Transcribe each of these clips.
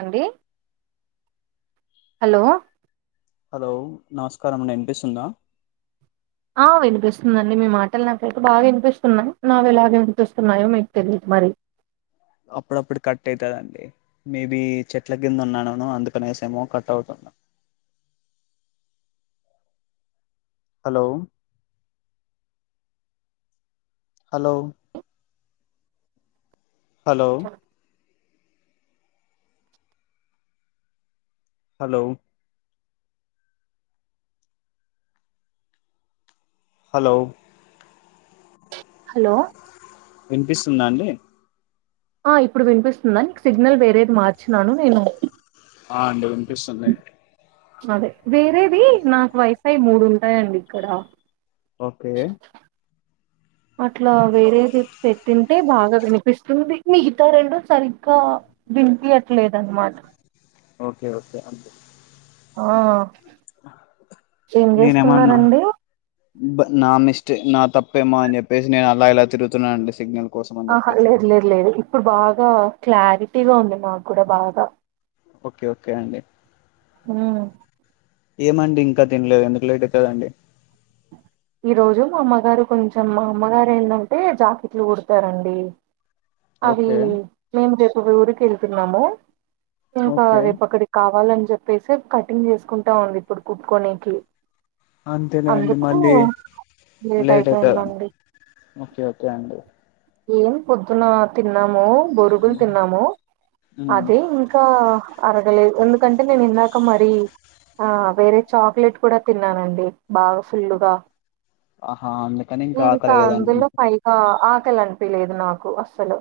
అండి hello hello నమస్కారం అండి ఇనిపిస్తుందా ఆ వినిపిస్తుందిండి మీ మాటలు నాకైతే బాగా వినిపిస్తున్నాయి. నావి ఎలాగ వినిపిస్తున్నాయో మీకు తెలియదు మరి. అప్పుడప్పుడు కట్ అయితాదండి మేబి చెట్ల కింద ఉన్నానునో అందుకనేసి ఏమో కట్ అవుతున్న hello hello hello hello hello hello వినిపిస్తుందండి అండి ఇప్పుడు వినిపిస్తుందా సిగ్నల్ వేరేది మార్చినను నేను ఆ అండి వినిపిస్తుంది అదే వేరేది నాకు వైఫై మూడు ఉంటాయండి ఇక్కడ ఓకే అట్లా వేరేది పెట్టింటే బాగా వినిపిస్తుంది మిగతా రెండడు సరిగ్గా దంపియట్లేదు అన్నమాట ఓకే ఓకే అ ఆ ఏం నేనేమన్నా చేస్తున్నారంండి నా మిస్టేక్ నా తప్పేమో అని చెప్పేసి నేను అలా ఇలా తిరుగుతున్నానుండి సిగ్నల్ కోసం అని ఆహా చెప్పేసి లేదు లేదు లేదు ఇప్పుడు బాగా క్లారిటీగా ఉంది మాకు కూడా బాగా ఓకే ఓకే అండి ఆ ఏమండి ఇంకా తినలేదు అందు లేట్ కదండి ఈ రోజు మా అమ్మగారు కొంచెం మా అమ్మగారు ఏంటంటే జాకెట్లు కుడతారండి అవి ఓకే మేము రేపు ఊరికి వెళ్తున్నాము ఇంకా ఓకే రేపు అక్కడికి కావాలని చెప్పేసి కటింగ్ చేసుకుంటా ఉంది ఇప్పుడు కుప్పుకోొనేకి అంతేనే అండి మ అీ లేట్ అవుతుంద ఓకే ఓకే అండి ఏం పొద్దున తి తిన్నాము బొరుగులు తిన్నాము అదే ఇంకా అర దు ఎందుకంటే నేను ఇందాక మర ఆ వేరే చాక్లెట్ కూడా తిన్నానండి బాగా ఫుల్ గా ఆహా అందుకని ఇంకా ఆకలియ్యదండి అందులో పైగా ఆకలి అంటే వేయదు నాకు అస్సలు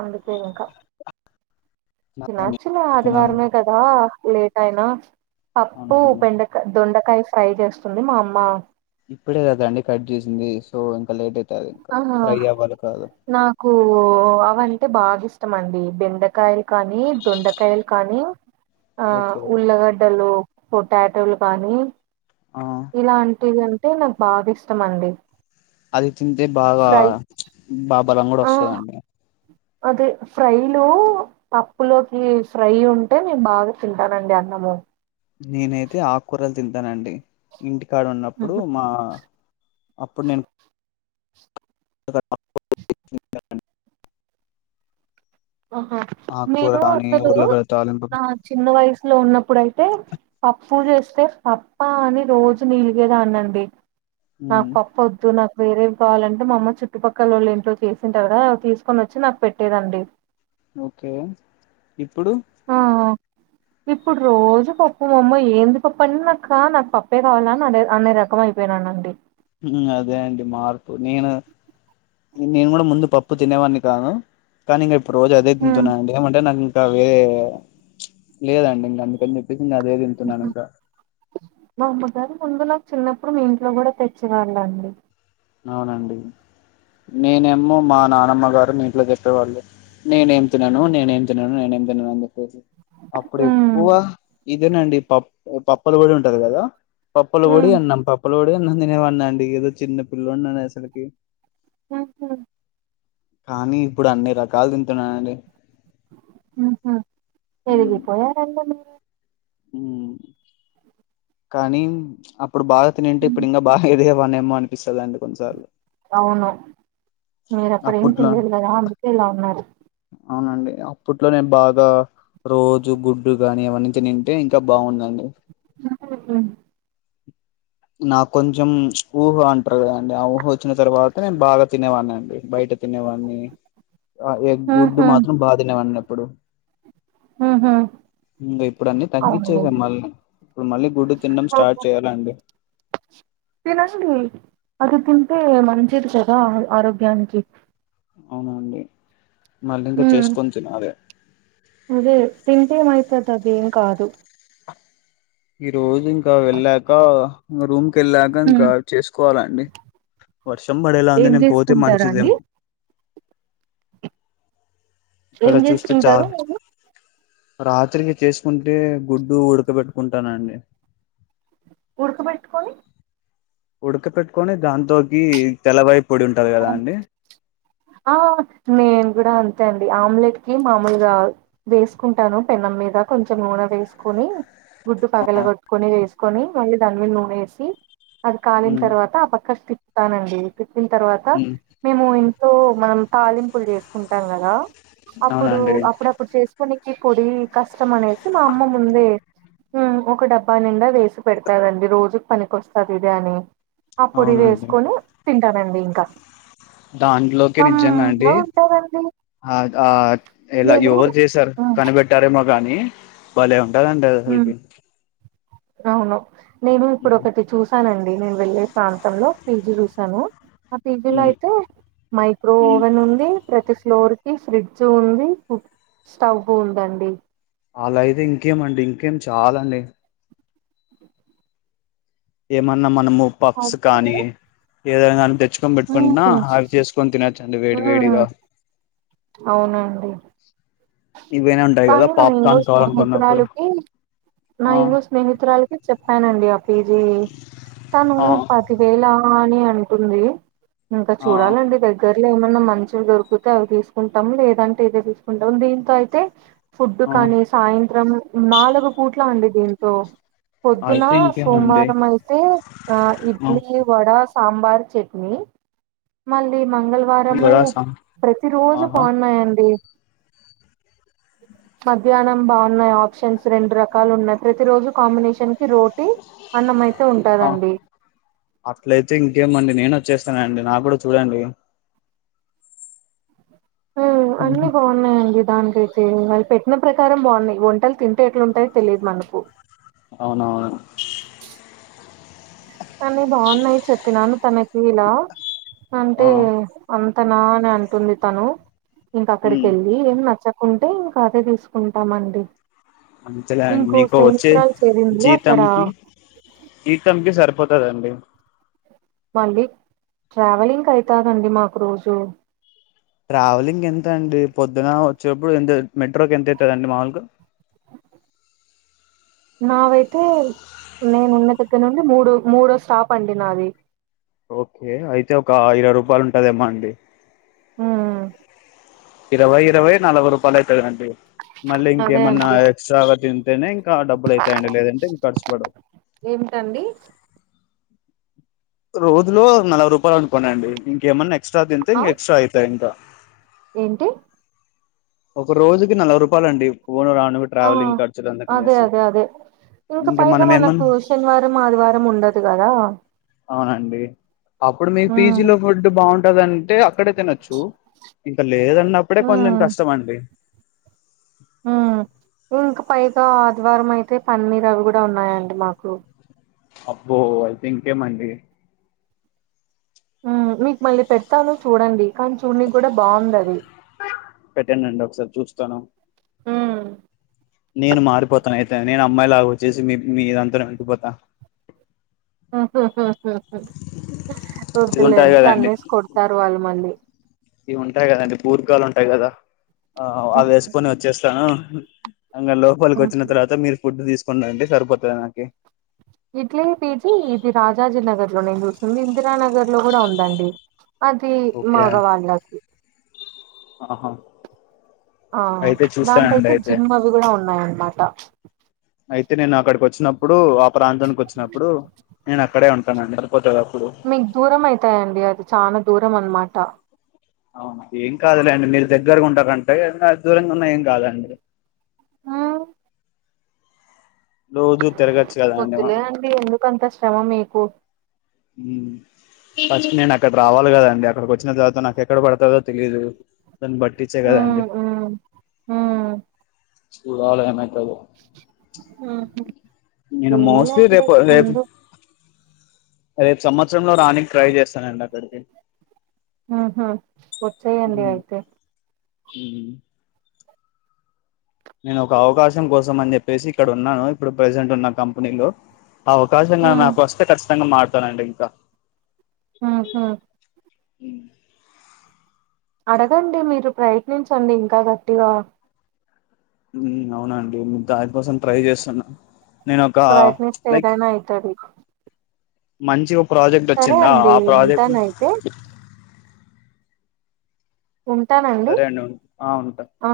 అందుకే ఇంకా నిన్న తినాలండి యాక్చువల్లీ అది తినాలండి వారమే కదా లేట్ అయినా పప్పు అవునండి బెండకాయ దొండకాయ ఫ్రై చేస్తుంది మా అమ్మ ఇప్పుడే కదా అండి కట్ చేసింది సో లేట్ అయితది ఇంకా ఆహా ఫ్రై అవ్వాలి కాదు నాకు అవి అంటే బాగా ఇష్టమండి బెండకాయలు కానీ దొండకాయలు కానీ ఆ ఓకే ఉల్లగడ్డలు పొటాటోలు కానీ ఆ ఇలాంటివి అంటే నాకు బాగా ఇష్టం అండి అది తింటే బాగా ఫ్రై బా బలం కూడా ఆ వస్తదండి అదే ఫ్రైలు పప్పులోకి కి ఫ్రై ఉంటే నేను బాగా తింటానండి అన్నం అవుో నేనైతే ఆకు కూరలు తింటానండి ఇంటి కాడ ఉన్నప్పుడు ఆహా మా అప్పుడు నేను [unintelligible] ఆహా ఆకుకూర నేను గాని అసలు ఉర్లగడ్డ తాలింపు నా చిన్న వయసు లో ఉన్నప్పుడుయితే పప్పు చేస్తే పప్పా అని రోజు నీలిగే దానండి నాకు మ్మ్. పప్పు వద్దు నాకు వేరే ఏం కావాలంటే మా అమ్మ చుట్టుపక్కల ఓళ్ళు ఇంట్లో చేసింటారు కదా తీసుకొని వచ్చి నాకు పెట్టేదండి ఓకే ఇప్పుడు ఆ ఇప్పుడు రోజు పప్పు మామ్మ ఏంది పప్ప అన్నక నాకు పప్పే కావాలని అ అనే రకమ అయిపోయినాను అండి అదే అంటడి మార్పు నేను నేను కూడా ముందు పప్పు తినేవాడిని కాను కానీ ఇంగా రోజు అదే ఉమ్ తింటున్నాండి ఏమంటే నాకు ఇంకా వేరే లేదండి ఇంక అందుకని చెప్పి ఇంగ అదే తింటున్నాను ఇంకా మా అమ్మగారు ముందు నాకు చిన్నప్పుడు మీ ఇంట్లో కూడా తెచ్చి వాళ్ళండి అవునండి నేనేమో మా నానమ్మ గారు మీ ఇంట్లో చెప్పేవాళ్ళు నేనేం తినను నేనేం తినను నేనేం తినను అని చెప్పేసి అప్పుడే ఉమ్ ఎక్కువ ఇదేనండి పప్పు పప్పల పొడి ఉంటది కదా పప్పల పొడి ఉమ్ అన్నాం పప్పల పొడి అన్నాం నేనవన్నా అండి ఏదో చిన్న పిల్లోడ్ని అనేసరికి ఉ హు కానీ ఇప్పుడు అన్ని రకాలు తింటున్నానండి ఉ హూ ఉమ్ ఎదిగిపోయారు అందరూ కానీ అప్పుడు బాగా తినంటే హ్మ్. ఇప్పుడు ఇంకా బాగా వన్ ఏమో కొన్నిసార్లు అవును మీరు అప్పుడ ఏం అప్పట్లో తలియదు కదా అందుకే ఇలా ఉన్నారు అవునండి అప్పట్లో నేను బాగా రోజు గుడ్డు గాని అవన్నీ తినే వన్నీ అంటే ఇంకా బాగుందండి ఉ హు నాకు కొంచెం ఊహ అంటారు కదాండి ఆ ఊహ వచ్చిన తర్వాత నేను బాగా తినేవాన్ని అండి బయట తినేవాని ఆ ఎ గుడ్డు ఆహా మాత్రం బాగా తినేవాడి అప్పుడు ఆహా ఇంగ ఇప్పుడు అన్నీ అవును తగ్గించేసాం మళ్ళీ ఇప్పుడు మళ్ళీ గుడ్డు తినడం సో స్టార్ట్ చేయాలండి తినండి అది తింటే మంచిది కదా ఆరోగ్యానికి అవునండి మళ్ళీ ఇంకా ఉమ్, చేసుకోని తినాలే అదే తింటేమైతుందిదేం కాదు ఈ రోజు ఇంకా వెళ్ళాక రూమ్ కెళ్ళాక ఉమ్. ఇంకా చేసుకు కోవాలండి వర్షం పడేలా ఉంది ఏం నేను పోతే చేసుకుంటారా అండి మంచిదేమో ఇక్కడ ఏం చూస్తే చా చేసుకుంటారు మీరు రాత్రికి చేసుకుంటే గుడ్డు ఉడకబెట్టుకుంటానండి. ఉడుకబెట్టుకని ఉడక పెట్టుకొని దాంతోకి తెల ఆ నేన్ కూడా అన్ తే అండి ఆమ్లెట్ కి మామూలుగా వేసుకుంటాను పెనం మీద కొంచెం నూనె వేసుకొని గుడ్డు పగల కొట్టుకొని వేసుకొని మళ్ళీ దాని మీద నూన వేసి అది కాలిన ఉమ్ తర్వాత ఆ పక్కకి తిప్తానండి తిప్పిన తర్వాత ఉమ్ మేము ఇంట్లో మనం తాలింపులు చేసుకుంటాం కదా అప్పుడు అవునండి అప్పుడు అప్పుడపుడు చేసు ఈ పొడి కష్టం అనేసి మా అమ్మ ముందే ఉమ్ ఒక డబ్బా నిండా వేసి పెడతారండి రోజుకి పనికిస్తది ఇదే అని ఆ పొడి అవునండి వేసుకొని తింటానండి ఇంకా దాంట్లోకే నిజంగా అండి కమ్మగా ఉంటదండి అ ఆ ఎలా నేను ఎవర్ చేసార్ ఆ! కనిబెట్టార కానీ భలే ఉంటదండి హ్మ్. అసల్కి అవును నేను ఇప్పుడు ఒకటి చూసానండి నేను వెళ్లేే ప్రాంతంలో పీజీ చూసాను ఆ పిజీలో ఉమ్ అయితే మైక్రో ఉమ్. ఓవెన్ ఉంది ప్రతి ఫ్లోర్ కి ఫ్రిడ్జ్ ఉంది కు స్టవ్ ఉందండి అలా అయితే ఇంకేమండి ఇంకేం చాలండి ఏమన్నామ్ మ మనము పప్స్ అయితే కానీ ఏదనా కాని తెచ్చుకొని పెట్టుకుంటున్నా హ్మ్. అవి చేసుకొని తిన తినొచ్చు అండి హ్మ్. వేడివేడిగా అవునండి ఇవైనా ఉంటాయి కదా కానీ మన ఇంకో పాప్కార్న్ కావాలనుకున్నప్పుడు స్నేహితురాలికి నా ఆ ఇంగో స్నేహితురాాలకి చెప్పానండి అ పిజీ తను ఆ పదివేలా అని అంటుంది ఇంకా ఆ చూడాలండి దగ్గరలో ఏమైన్నా మంచిలు దొరికుతే అవి తీసుకుంటాము లేదంటే ఇదే తీసుకుంటాం దీ నీలో అయితే ఫుడ్ ఆ కానీ సాయంత్రం నాలుగు పూట్ల అండి దీంతో పొద్దున అయితే ఇంకేమండి సోమవారం అయితే ఆ ఆ ఇడ్లీ, వడ సాంబార్ చట్నీ మళ్ళీ మంగళవారము బరాసా ప్రతి రోజు ఆహా బాగున్నాయండి మధ్యాహ్నం బాగున్నాయి ఆప్షన్స్ రెండు రకాలు ఉన్నాయి ప్రతిరోజు కాంబినేషన్ రోటీ అన్నము అయితే ఆ ఉంటదండి అట్లయితే ఇంకేమండి నేను వచ్చేస్తానండి నా కూడా చూడండి ఉమ్ అన్ని బాగున్నాయండి దానికైతే పెట్టిన ప్రకారం బాగున్నాయి వంటలు తింటే ఎట్లుంటాయో తెలియదు మనకు అవునవును అన్ని బాగున్నాయి చెప్పినాను తనకి ఇలా ఆ అంటే అ అతనా అని అంటుంది తను ఇంక అక్కడికి ఉమ్ ఎళ్ళి ఏం నచ్చ కుంటే ఇంకా అదే తీసుకుంటామండి అంతేలే అండి ఇంకో మీకు వచ్చే స్నేహితురాలు చేరింది అక్కడ. జీతంకి జీతంకి సరిపో తదండి మళ్ళీ ట్రావెలింగ్ అయితదండి మాకు రోజు ట్రావెలింగ్ ఎంత అండి పొద్దున వచ్చేప్పుడు ఎంత మెట్రోకి ఎంత అయితదండి మాములుగ నావైతే నేను ఉన్న దగ్గర నుండి మూడో మూడో స్టాప్ అండి నాది ఓకే అయితే ఒక ఇరవై రూపాయలు ఉంటదేమో అండి హ్మ్. ఇరవై ఇరవై నలభై రూపాలు అయితదండి మళ్ళీ అదే ఇంకేమన్నా అండి. ఎక్స్ట్రాగ తింటేనే ఇంకా డబ్బులు అయితయండి లేదంటే ఇంక ఖర్చుపడవ్ ఏమిటండి రోజులో నలభై రూపాలు అనుకోండి అండి ఇంకేమన్నా ఎక్స్ట్రా తింటే ఆ? ఇంకా ఎక్స్ట్రా అయితయి ఇంకా ఏంటి ఒక రోజుకి నలభై రూపాలు అండి పోను రాను ఆ ట్రావెలింగ్ ఖర్చులు అదే అందుకనేసి అదే అదే ఇంకా పైగా మనం మనకు ఏమన్నా శనివారం ఆదివారం ఉండదు కదా అవునండి అప్పుడు మీ పీజీలో ఉమ్ ఫుడ్ బావుంటదంటే అక్కడే తినొచ్చు ఇంకా లేదన్నప్పుడే కొంచెం కష్టమండి ఆ ఇంకా పైగా ఆదివారం అయితే పన్నీర్ అవి గూడా ఉన్నాయండి మాకు అబ్బో అయితే ఇంకేమండి ఆ మీకు మళ్ళీ పెడతాను చూడండి కానీ చూడ్ని కూడా బావుంది అది పెట్టండి ఒకసారి చూస్తాను ఆ నేను మారిపోతా అయితే నేను అమ్మాయి లాగా వచ్చేసి మీ మీదంతోనే ఉండిపోతా ఇది ఉంటాయి వద్దులేండి కదండి తన్నేసి కొడతారు వాళ్ళు మళ్ళీ ఇవి ఉంటాయి కదండి పూర్గాలు ఉంటాయి కదా ఆ అవి వేసుకొని వచ్చేస్తాను అంగ లోపలికి వచ్చిన ఉహు తర్వాత మీరు ఫుడ్ తీసుకుని రండి సరిపోతది నాకి ఇట్లే పీజీ ఇది రాజాజీ నగర్లో నేను చూసింది ఇందిరానగర్లో కూడా ఉందండి అది ఓకే మగ వాళ్ళకి ఆహా ఆ అయితే దాంతో చూస్తానండి అయితే జిమ్ అవి కూడా ఉన్నాయన్మాట అయితే నేను అక్కడికి వచ్చినప్పుడు ఆ ప్రాంతానికి వచ్చినప్పుడు నేను అక్కడే ఉంటానండి సరిపోతది అప్పుడు మీకు దూరం అయితాయండి అది చాలా దూరం అన్నమాట అవున ఏం కాదులేండి మీరు దగ్గరగా ఉంటారంటే ఏం కాదు దూరంగా ఉన్నా ఏం కాదండి ఉమ్ రోజు తిరగచ్చు కదా వద్దులే అండి ఎందుకు అంత శ్రమ మీకు మ్ ఫస్ట్ నేను అక్కడ రావాలి కదాండి అక్కడికి వచ్చిన తర్వాత నాకు ఎక్కడ పడతదో తెలీదు దాన్ని పట్టించే ఉమ్ కదండి ఉమ్ ఉమ్ ఇవాళ అన్నట్టు ఆహా నేను మోస్ట్లీ రేపు రేపు రేపు సంవత్సరంలో రానికి ట్రై చేస్తానండి అక్కడికి ఆహా వచ్చేయండి అయితే హ్మ్ నేను ఒక అవకాశం కోసం అని చెప్పేసి ఇక్కడ ఉన్నాను ఇప్పుడు ప్రజెంట్ ఉన్న కంపెనీలో అవకాశంగా ఉమ్ నాకు వస్తే ఖచ్చితంగా మారుతానండి ఇంకా ఆ హా ఉం అడగండి మీరు ప్రయత్నించండి ఇంకా గట్టిగా ఉం అవునండి మీకు దానికోసం ట్రై చేస్తున్నా నేను ఒక ప్రయత్నిస్తే లైక్ ఏదైనా అయితది మంచి ఒక ప్రాజెక్ట్ సరే వచ్చిందా అండి ఆ ప్రాజెక్ట్ ఉంటానయితే ఉంటానండి సరే అండి ఉంటా ఆ